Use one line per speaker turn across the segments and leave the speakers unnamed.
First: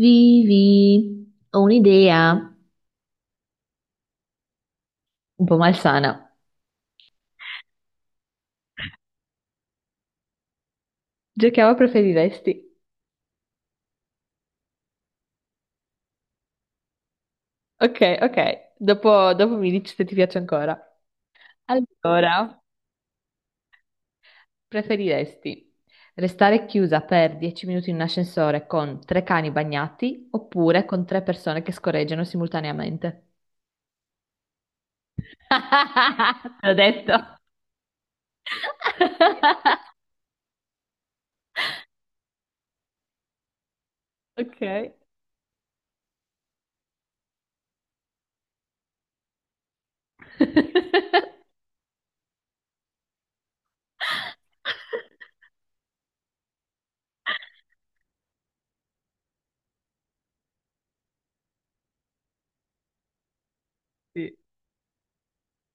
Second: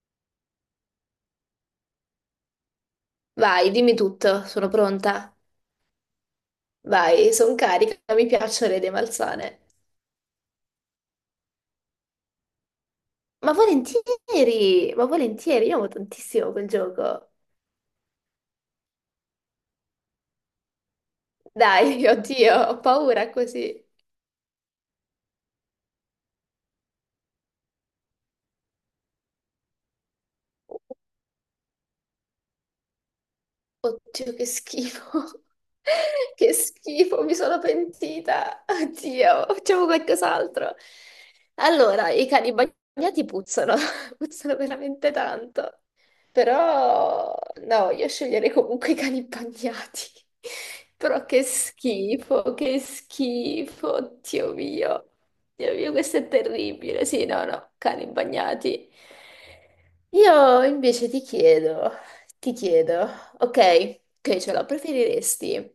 Vivi, ho un'idea
Vai, dimmi tutto, sono pronta.
un po' malsana.
Vai, sono carica, mi piacciono le idee malsane.
Giochiamo a preferiresti.
Ma volentieri, io amo tantissimo quel gioco.
Ok, ok. Dopo mi dici se ti piace ancora.
Dai, oddio,
Allora,
ho paura così.
preferiresti restare chiusa per 10 minuti in un ascensore con tre cani bagnati oppure con tre persone che scorreggiano simultaneamente?
Oddio, che schifo. Che
Te l'ho
schifo,
detto.
mi sono pentita. Oddio, facciamo qualcos'altro. Allora, i cani bagnati puzzano, puzzano
Ok.
veramente tanto. Però, no, io sceglierei comunque i cani bagnati. Però che schifo, oddio mio. Dio mio, questo è terribile. Sì, no, no, cani bagnati. Io invece ti chiedo, ti chiedo. Ok,
Sì.
ok, ce la preferiresti?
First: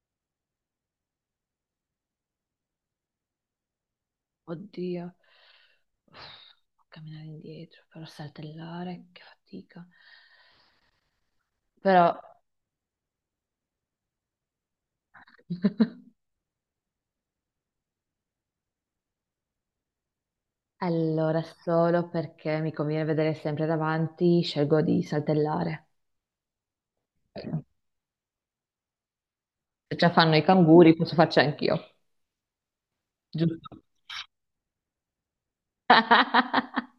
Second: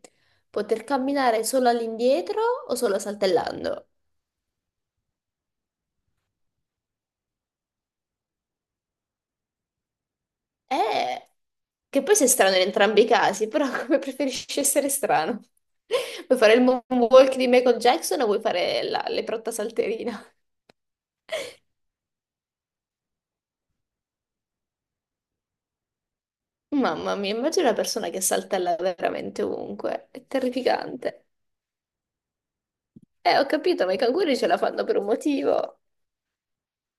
Poter camminare solo all'indietro o solo saltellando?
Oddio, Uff, camminare indietro, però saltellare, che fatica.
Eh, che
Però,
poi sei strano in entrambi i casi, però come preferisci essere strano? Vuoi fare il moonwalk di Michael Jackson o vuoi fare la leprotta salterina?
allora, solo perché mi conviene vedere sempre davanti, scelgo di saltellare.
Mamma mia,
Se
immagina una persona che saltella veramente ovunque.
già
È
fanno i canguri, posso
terrificante.
farci anch'io,
Ho
giusto?
capito, ma i canguri ce la fanno per un motivo.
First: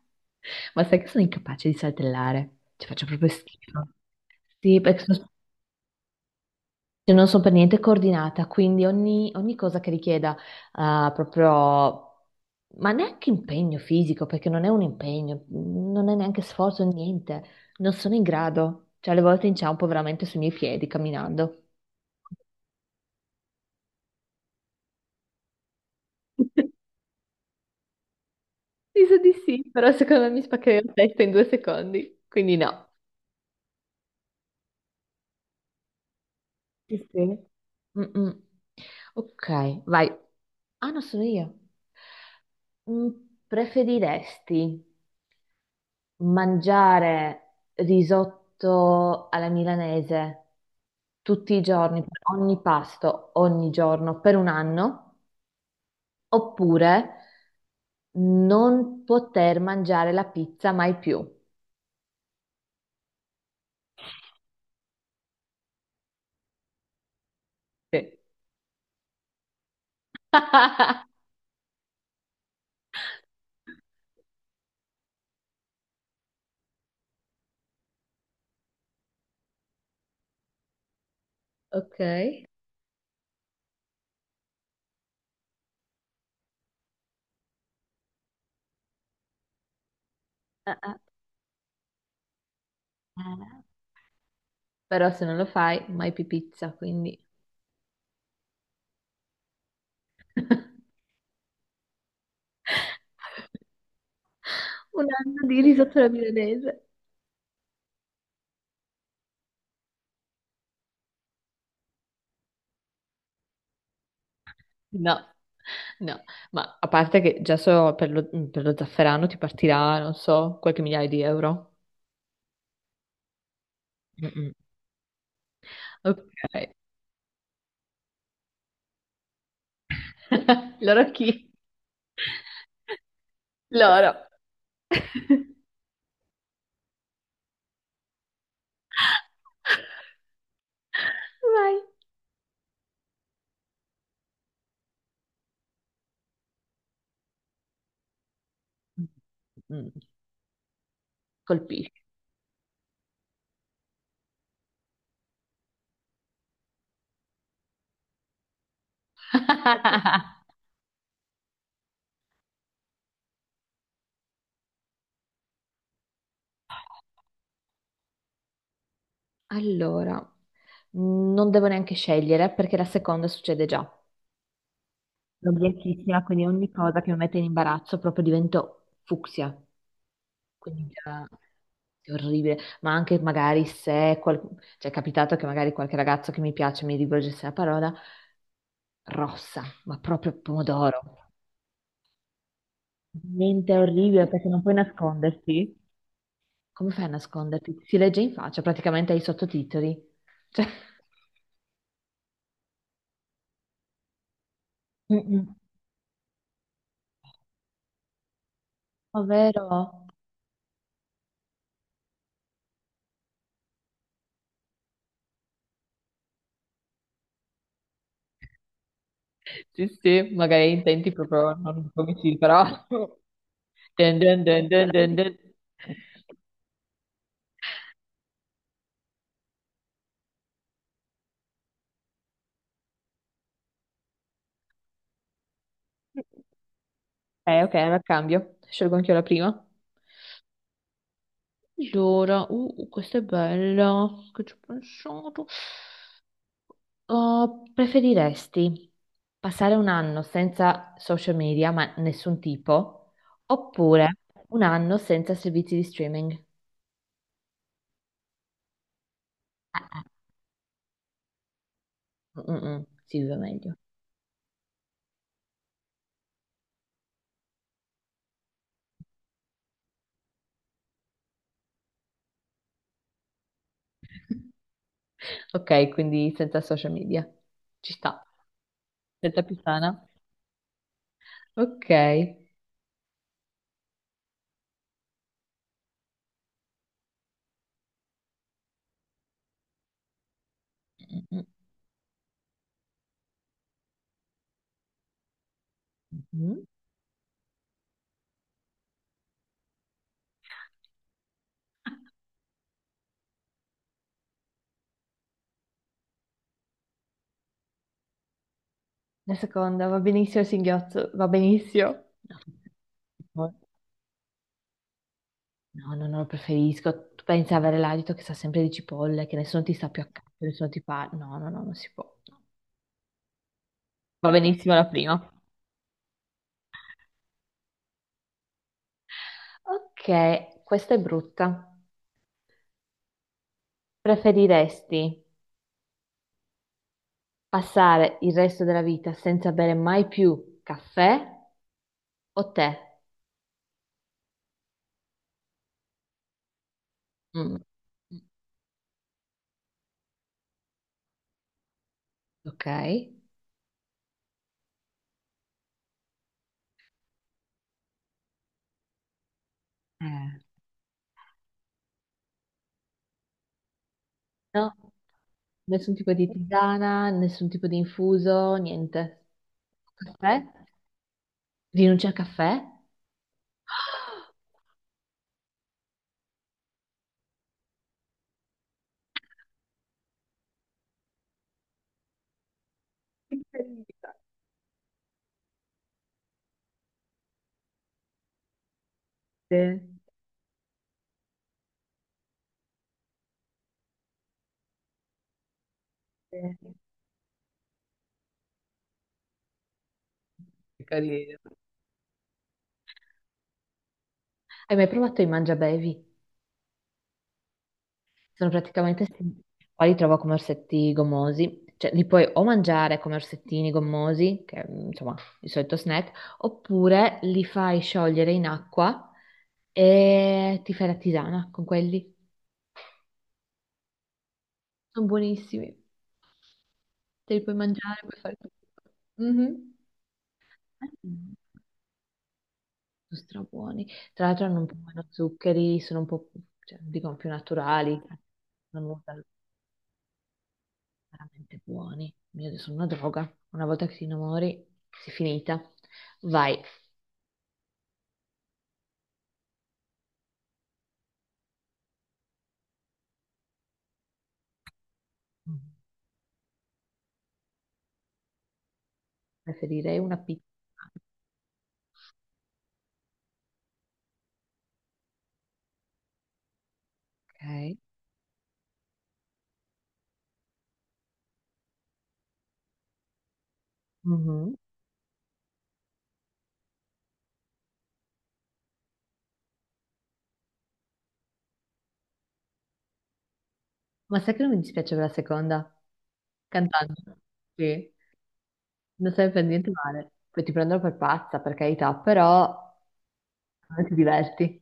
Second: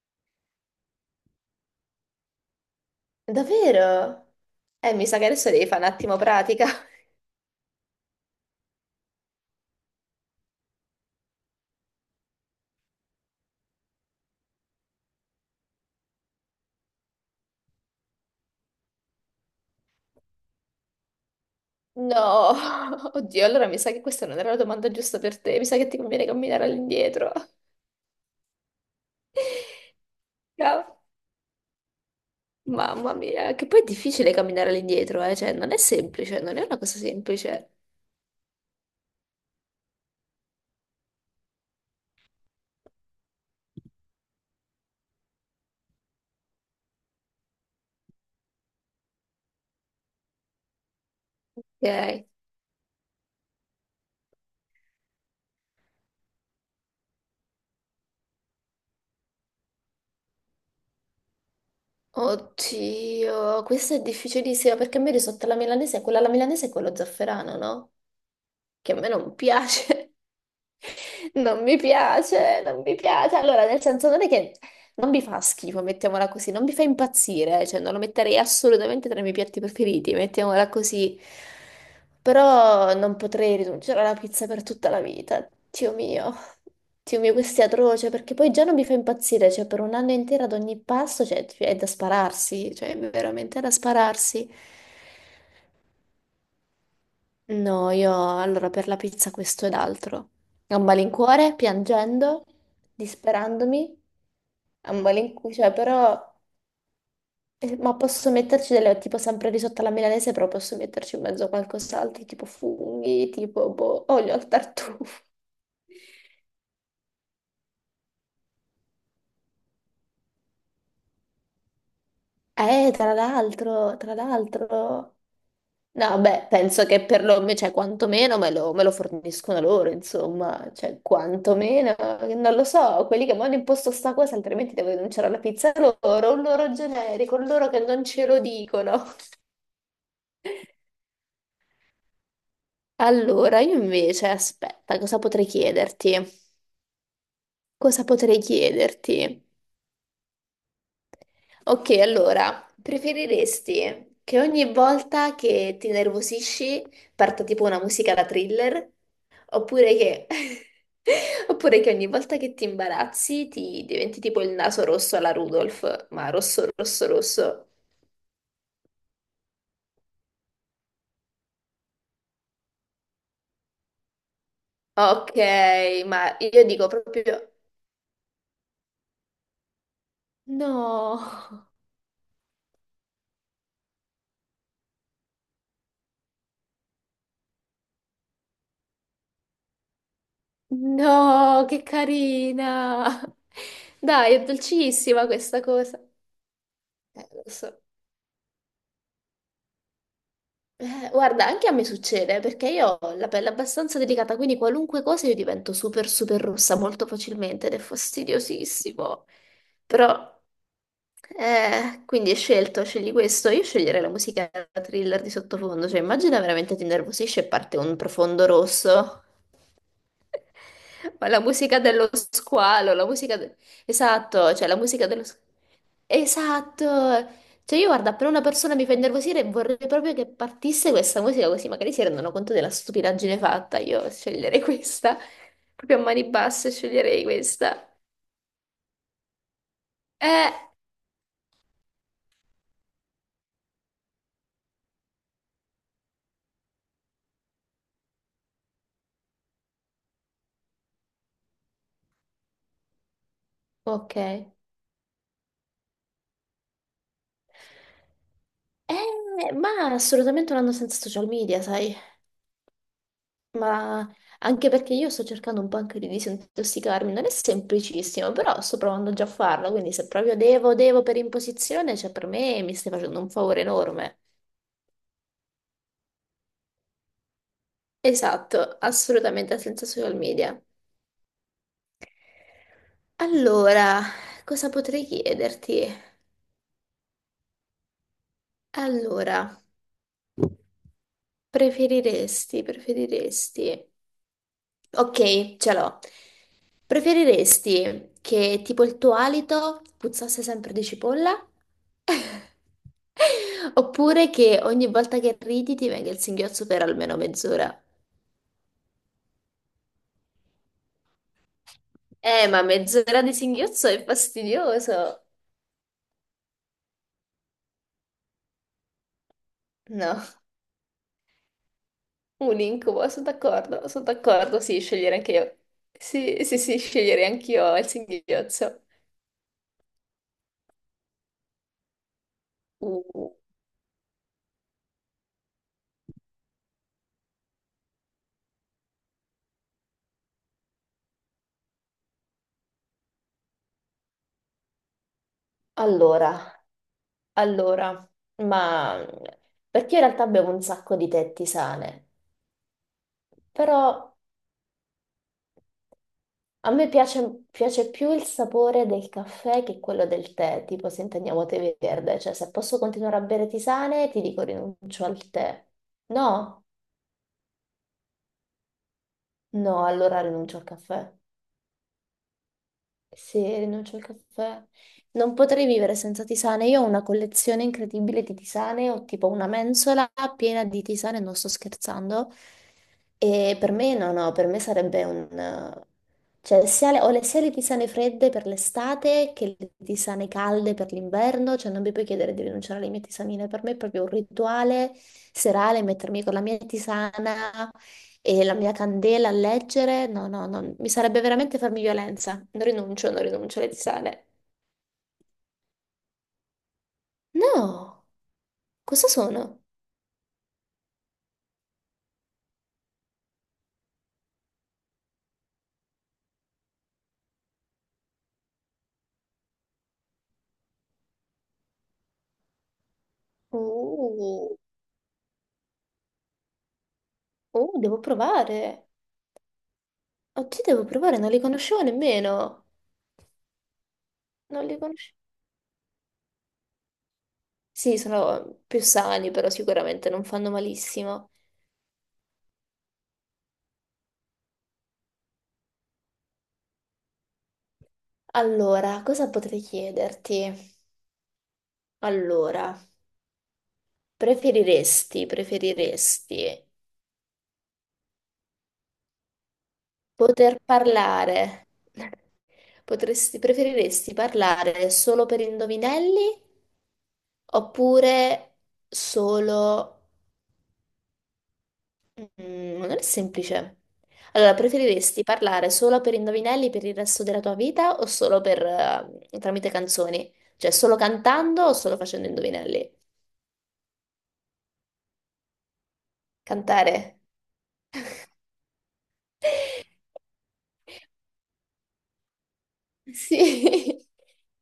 Ma sai che sono incapace di saltellare? Ci faccio proprio schifo.
Davvero?
Sì, perché
Mi sa che
sono.
adesso devi fare un attimo pratica.
Cioè, non sono per niente coordinata, quindi ogni cosa che richieda, ah, proprio, ma neanche impegno fisico, perché non è un impegno, non è neanche sforzo, niente, non sono in grado. Cioè, alle volte inciampo veramente sui miei piedi camminando.
No, oddio, allora mi sa che questa non era la domanda giusta per te, mi sa che ti conviene camminare all'indietro.
Mi sa di sì, però secondo me mi spaccherei
Ca-
la testa in 2 secondi, quindi no.
Mamma mia, che poi è difficile camminare all'indietro, eh? Cioè non è semplice, non è una cosa
Sì, sì.
semplice.
Mm-mm. Ok, vai. Ah, no, sono io. Mm, Preferiresti mangiare risotto alla milanese tutti i giorni, per
Ok.
ogni pasto, ogni giorno, per un anno, oppure non poter mangiare la pizza mai più.
Oddio, questa è difficilissima perché a me risotto alla milanese, quella alla milanese è quello zafferano, no?
Sì.
Che a me non piace. Non mi piace, non mi piace. Allora, nel senso non è che non mi fa schifo, mettiamola così, non mi fa impazzire, cioè non lo metterei assolutamente tra i miei piatti preferiti, mettiamola così.
Ok.
Però non potrei rinunciare alla pizza per tutta la vita. Dio mio, questo è atroce, perché poi già non mi fa impazzire, cioè per un anno intero ad
Eh,
ogni pasto, cioè, è da spararsi, cioè è veramente
eh.
da spararsi.
Però se non lo fai, mai più pizza, quindi
No, io allora per la pizza questo ed altro. A
un
malincuore, piangendo, disperandomi, a
anno
malincuore,
di
cioè
risotto alla
però,
milanese.
ma posso metterci delle, tipo sempre risotto alla milanese, però posso metterci in mezzo a qualcos'altro, tipo funghi, tipo boh, olio al
No,
tartufo.
no, ma a parte che già so per lo zafferano ti partirà, non so, qualche migliaio di euro.
Tra l'altro, tra
Mm-mm.
l'altro. No,
Ok.
beh, penso che cioè, quantomeno me lo forniscono loro, insomma, cioè,
Loro chi?
quantomeno, non lo so, quelli che mi hanno imposto sta
Loro.
cosa, altrimenti devo denunciare la pizza loro, un loro generico, un loro che non ce lo dicono.
Vai.
Allora, io invece, aspetta, cosa potrei chiederti? Cosa potrei chiederti?
Mm.
Ok,
Colpisci.
allora, preferiresti che ogni volta che ti nervosisci parta tipo una musica da thriller? Oppure che, Oppure che ogni volta che ti imbarazzi ti diventi tipo il naso rosso alla Rudolph, ma rosso, rosso, rosso.
Allora, non devo neanche scegliere perché la seconda succede già.
Ok,
Sono bianchissima,
ma
quindi
io
ogni
dico
cosa che mi mette in
proprio
imbarazzo proprio divento fucsia. Quindi
no,
era È orribile, ma anche magari se qual-, cioè, è capitato che magari qualche ragazzo che mi piace mi rivolgesse la parola rossa, ma proprio pomodoro.
no, che carina.
Niente, è orribile
Dai, è
perché non puoi
dolcissima questa
nasconderti.
cosa.
Come fai a
Lo so.
nasconderti? Si legge in faccia, praticamente hai i sottotitoli. Cioè,
Guarda, anche a me succede perché io ho la pelle abbastanza delicata, quindi qualunque cosa io
mm-mm,
divento super super rossa molto facilmente ed è fastidiosissimo.
ovvero?
Però, quindi scegli questo. Io sceglierei la musica thriller di sottofondo, cioè immagina veramente ti innervosisce e parte un profondo rosso.
Sì, sì, magari intenti
Ma la
proprio
musica
non
dello
come sì, però.
squalo, la musica... de-
Dun, dun,
Esatto,
dun,
cioè la
dun,
musica
dun,
dello
dun.
squalo. Esatto, cioè io guarda, appena una persona mi fa innervosire vorrei proprio che partisse questa musica così magari si rendono conto della stupidaggine fatta, io sceglierei questa, proprio a mani basse sceglierei
Ok,
questa.
allora cambio. Scelgo anch'io la prima.
Eh,
Allora, questa è bella, che ci ho pensato. Preferiresti passare un anno senza social media, ma nessun tipo, oppure
ok, eh,
un anno senza servizi di streaming? Ah,
ma
ah,
assolutamente non andando senza social media, sai,
si vive meglio.
ma anche perché io sto cercando un po' anche di disintossicarmi, non è semplicissimo, però sto provando già a farlo, quindi se proprio devo, per imposizione, cioè per me mi stai facendo un favore enorme.
Ok, quindi senza social media. Ci sta,
Esatto,
senza più
assolutamente senza
sana.
social media.
Ok.
Allora, cosa potrei chiederti? Allora,
Mm, mm,
preferiresti. Ok, ce l'ho.
mm. Mm.
Preferiresti che tipo il tuo alito puzzasse sempre di cipolla? Oppure che ogni volta che ridi ti venga il singhiozzo per almeno mezz'ora?
La seconda va benissimo, il singhiozzo, va benissimo.
Ma mezz'ora di
No.
singhiozzo è fastidioso.
No, no, no, lo preferisco. Tu pensi a avere l'alito che sa sempre di cipolle, che nessuno ti sta più
No.
accanto, nessuno ti fa... No, no, no, non si può.
Un incubo, sono
Va
d'accordo,
benissimo
sì,
la
scegliere
prima.
anche io. Sì, sì, sì, sceglierei anch'io il singhiozzo.
Ok, questa è brutta.
Uh,
Preferiresti passare il resto della vita senza bere mai più caffè o tè?
allora,
Mm.
allora, ma perché io in realtà bevo un sacco di tè tisane,
Ok.
però a me piace più il sapore del caffè che quello del tè, tipo se intendiamo tè verde, cioè se posso continuare a bere tisane ti dico
No,
rinuncio al tè.
nessun tipo di
No?
tisana, nessun tipo di infuso, niente.
No, allora
Caffè?
rinuncio al caffè.
Rinuncia al caffè?
Se rinuncio al caffè, non potrei vivere senza tisane. Io ho una collezione incredibile di tisane, ho tipo una mensola piena di tisane, non sto scherzando. E per me no,
Incredibile.
no, per me sarebbe un. Cioè, sia le tisane fredde per l'estate che le tisane calde per l'inverno, cioè non mi puoi chiedere di rinunciare alle mie tisanine, per me è proprio un rituale serale mettermi con la
Eh,
mia tisana, e la mia candela a leggere, no, no, no,
Che
mi sarebbe
carino.
veramente farmi violenza. Non rinuncio, non rinuncio alle tisane.
Hai mai provato i mangiabevi?
No,
Sono praticamente,
cosa
sti-,
sono?
qua li trovo come orsetti gommosi, cioè li puoi o mangiare come orsettini gommosi, che è, insomma, il solito snack, oppure li fai sciogliere in acqua e ti fai la tisana con quelli.
Oh,
Sono buonissimi, te li puoi
oh, devo
mangiare, puoi fare tutto.
provare.
Mhm.
Oggi devo provare, non
Mm.
li conoscevo nemmeno.
Sono strabuoni. Tra l'altro hanno un
Non
po'
li
meno
conoscevo.
zuccheri, sono un po', più-, cioè, dicono più
Sì,
naturali,
sono più
non usano,
sani, però sicuramente non fanno malissimo.
veramente buoni. Mio Dio, sono una droga. Una volta che ti innamori, sei finita. Vai.
Allora, cosa potrei chiederti? Allora, preferiresti,
Mm.
preferiresti
Preferirei una pizza.
poter parlare? Preferiresti parlare solo per indovinelli
Ok.
oppure solo. Non è semplice.
Mhm.
Allora, preferiresti parlare solo per indovinelli per il resto della tua vita o solo per, tramite canzoni? Cioè, solo cantando o solo facendo indovinelli?
Ma sai che non mi dispiace per la seconda?
Cantare.
Cantante. Sì. Non sai per niente male. Poi ti prendono per pazza, per carità, però
Sì.
come ti diverti.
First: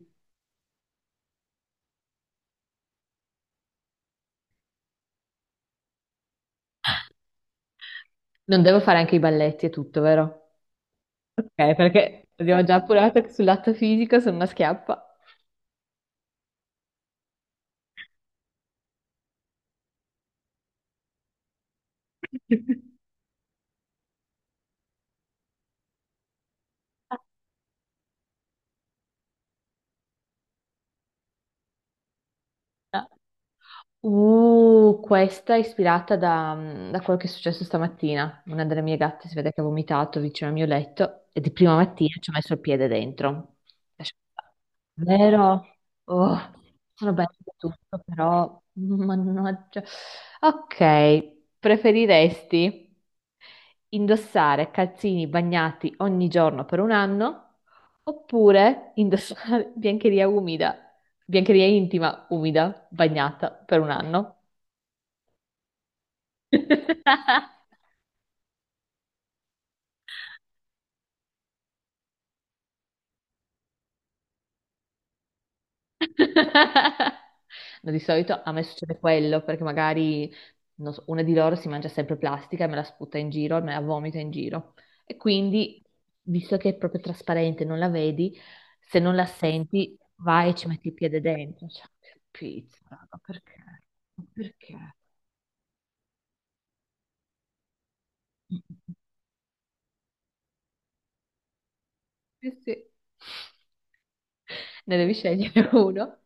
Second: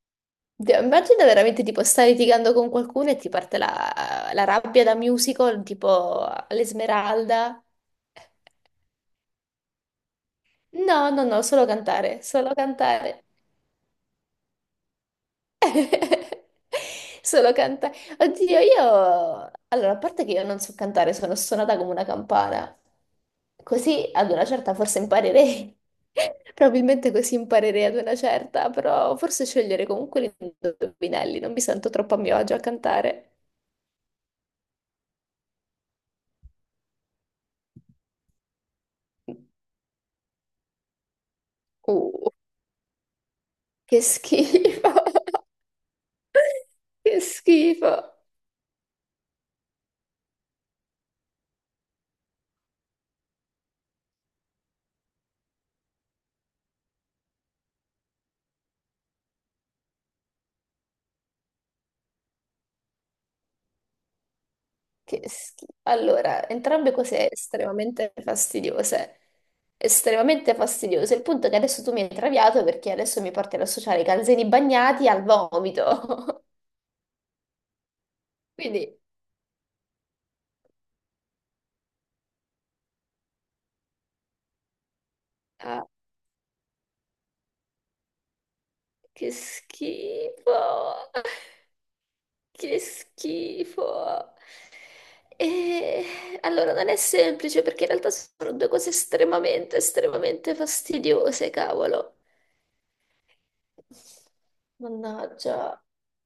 Dio, immagina veramente tipo stai litigando con qualcuno e ti parte la rabbia da musical, tipo all'Esmeralda.
Non devo fare anche i balletti e tutto, vero?
No, no, no, solo
Ok,
cantare,
perché
solo
abbiamo già appurato
cantare.
che sul lato fisico sono una schiappa.
Solo cantare. Oddio. Allora, a parte che io non so cantare, sono suonata come una campana. Così ad una certa forse imparerei. Probabilmente così imparerei ad una certa, però forse scegliere comunque gli indovinelli, non mi sento troppo a mio agio a cantare.
Questa è ispirata da, da quello che è successo stamattina. Una delle mie gatte si vede che ha vomitato vicino al mio letto e di prima mattina ci
Uh,
ho messo il piede dentro.
che
Lascia-,
schifo.
vero? Oh, sono
Che
belle e
schifo.
tutto, però mannaggia. Ok, preferiresti indossare calzini bagnati ogni giorno per un anno oppure indossare biancheria umida? Biancheria intima, umida, bagnata per un anno.
Allora, entrambe cose estremamente fastidiose. Estremamente fastidiose. Il punto è che adesso tu mi hai traviato perché adesso mi porti ad associare i calzini bagnati al vomito.
No, di solito a me succede
Quindi,
quello, perché magari non so, una di loro si mangia sempre plastica e me la sputa in giro, me la vomita in giro. E quindi,
ah,
visto che è proprio trasparente, non la vedi, se non la
che
senti, vai e ci metti il
schifo!
piede dentro. Cioè, che
Che
pizza, ma perché? Ma
schifo!
perché?
E allora non è semplice perché in realtà sono due cose estremamente, estremamente fastidiose, cavolo.
Sì, sì. Ne devi scegliere
Mannaggia.
uno.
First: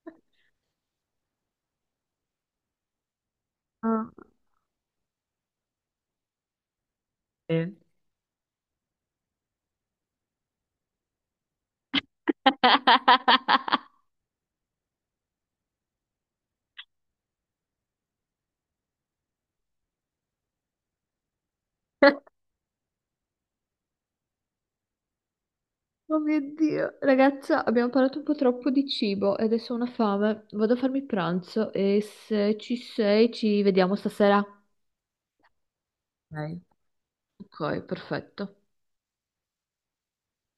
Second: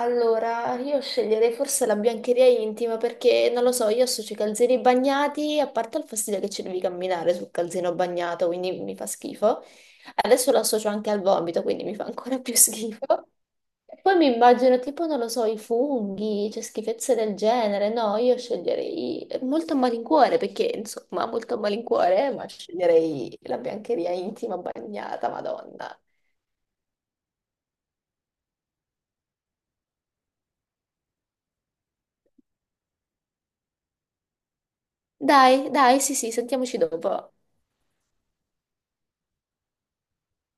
Allora, io sceglierei forse la biancheria intima perché, non lo so, io
Ah.
associo i calzini bagnati, a parte il fastidio che ci devi camminare sul
Eh.
calzino bagnato, quindi mi fa schifo. Adesso lo associo anche al vomito, quindi mi fa ancora più schifo. E poi mi immagino tipo, non lo so, i funghi, cioè schifezze del genere. No, io sceglierei molto a malincuore perché, insomma, molto a malincuore, ma sceglierei la biancheria intima bagnata, Madonna.
Oh mio Dio, ragazza, abbiamo parlato un po' troppo di cibo e adesso ho una fame. Vado a farmi pranzo e se ci sei ci vediamo stasera.
Dai, dai, sì, sì,
Ok.
sentiamoci dopo.
Ok, perfetto.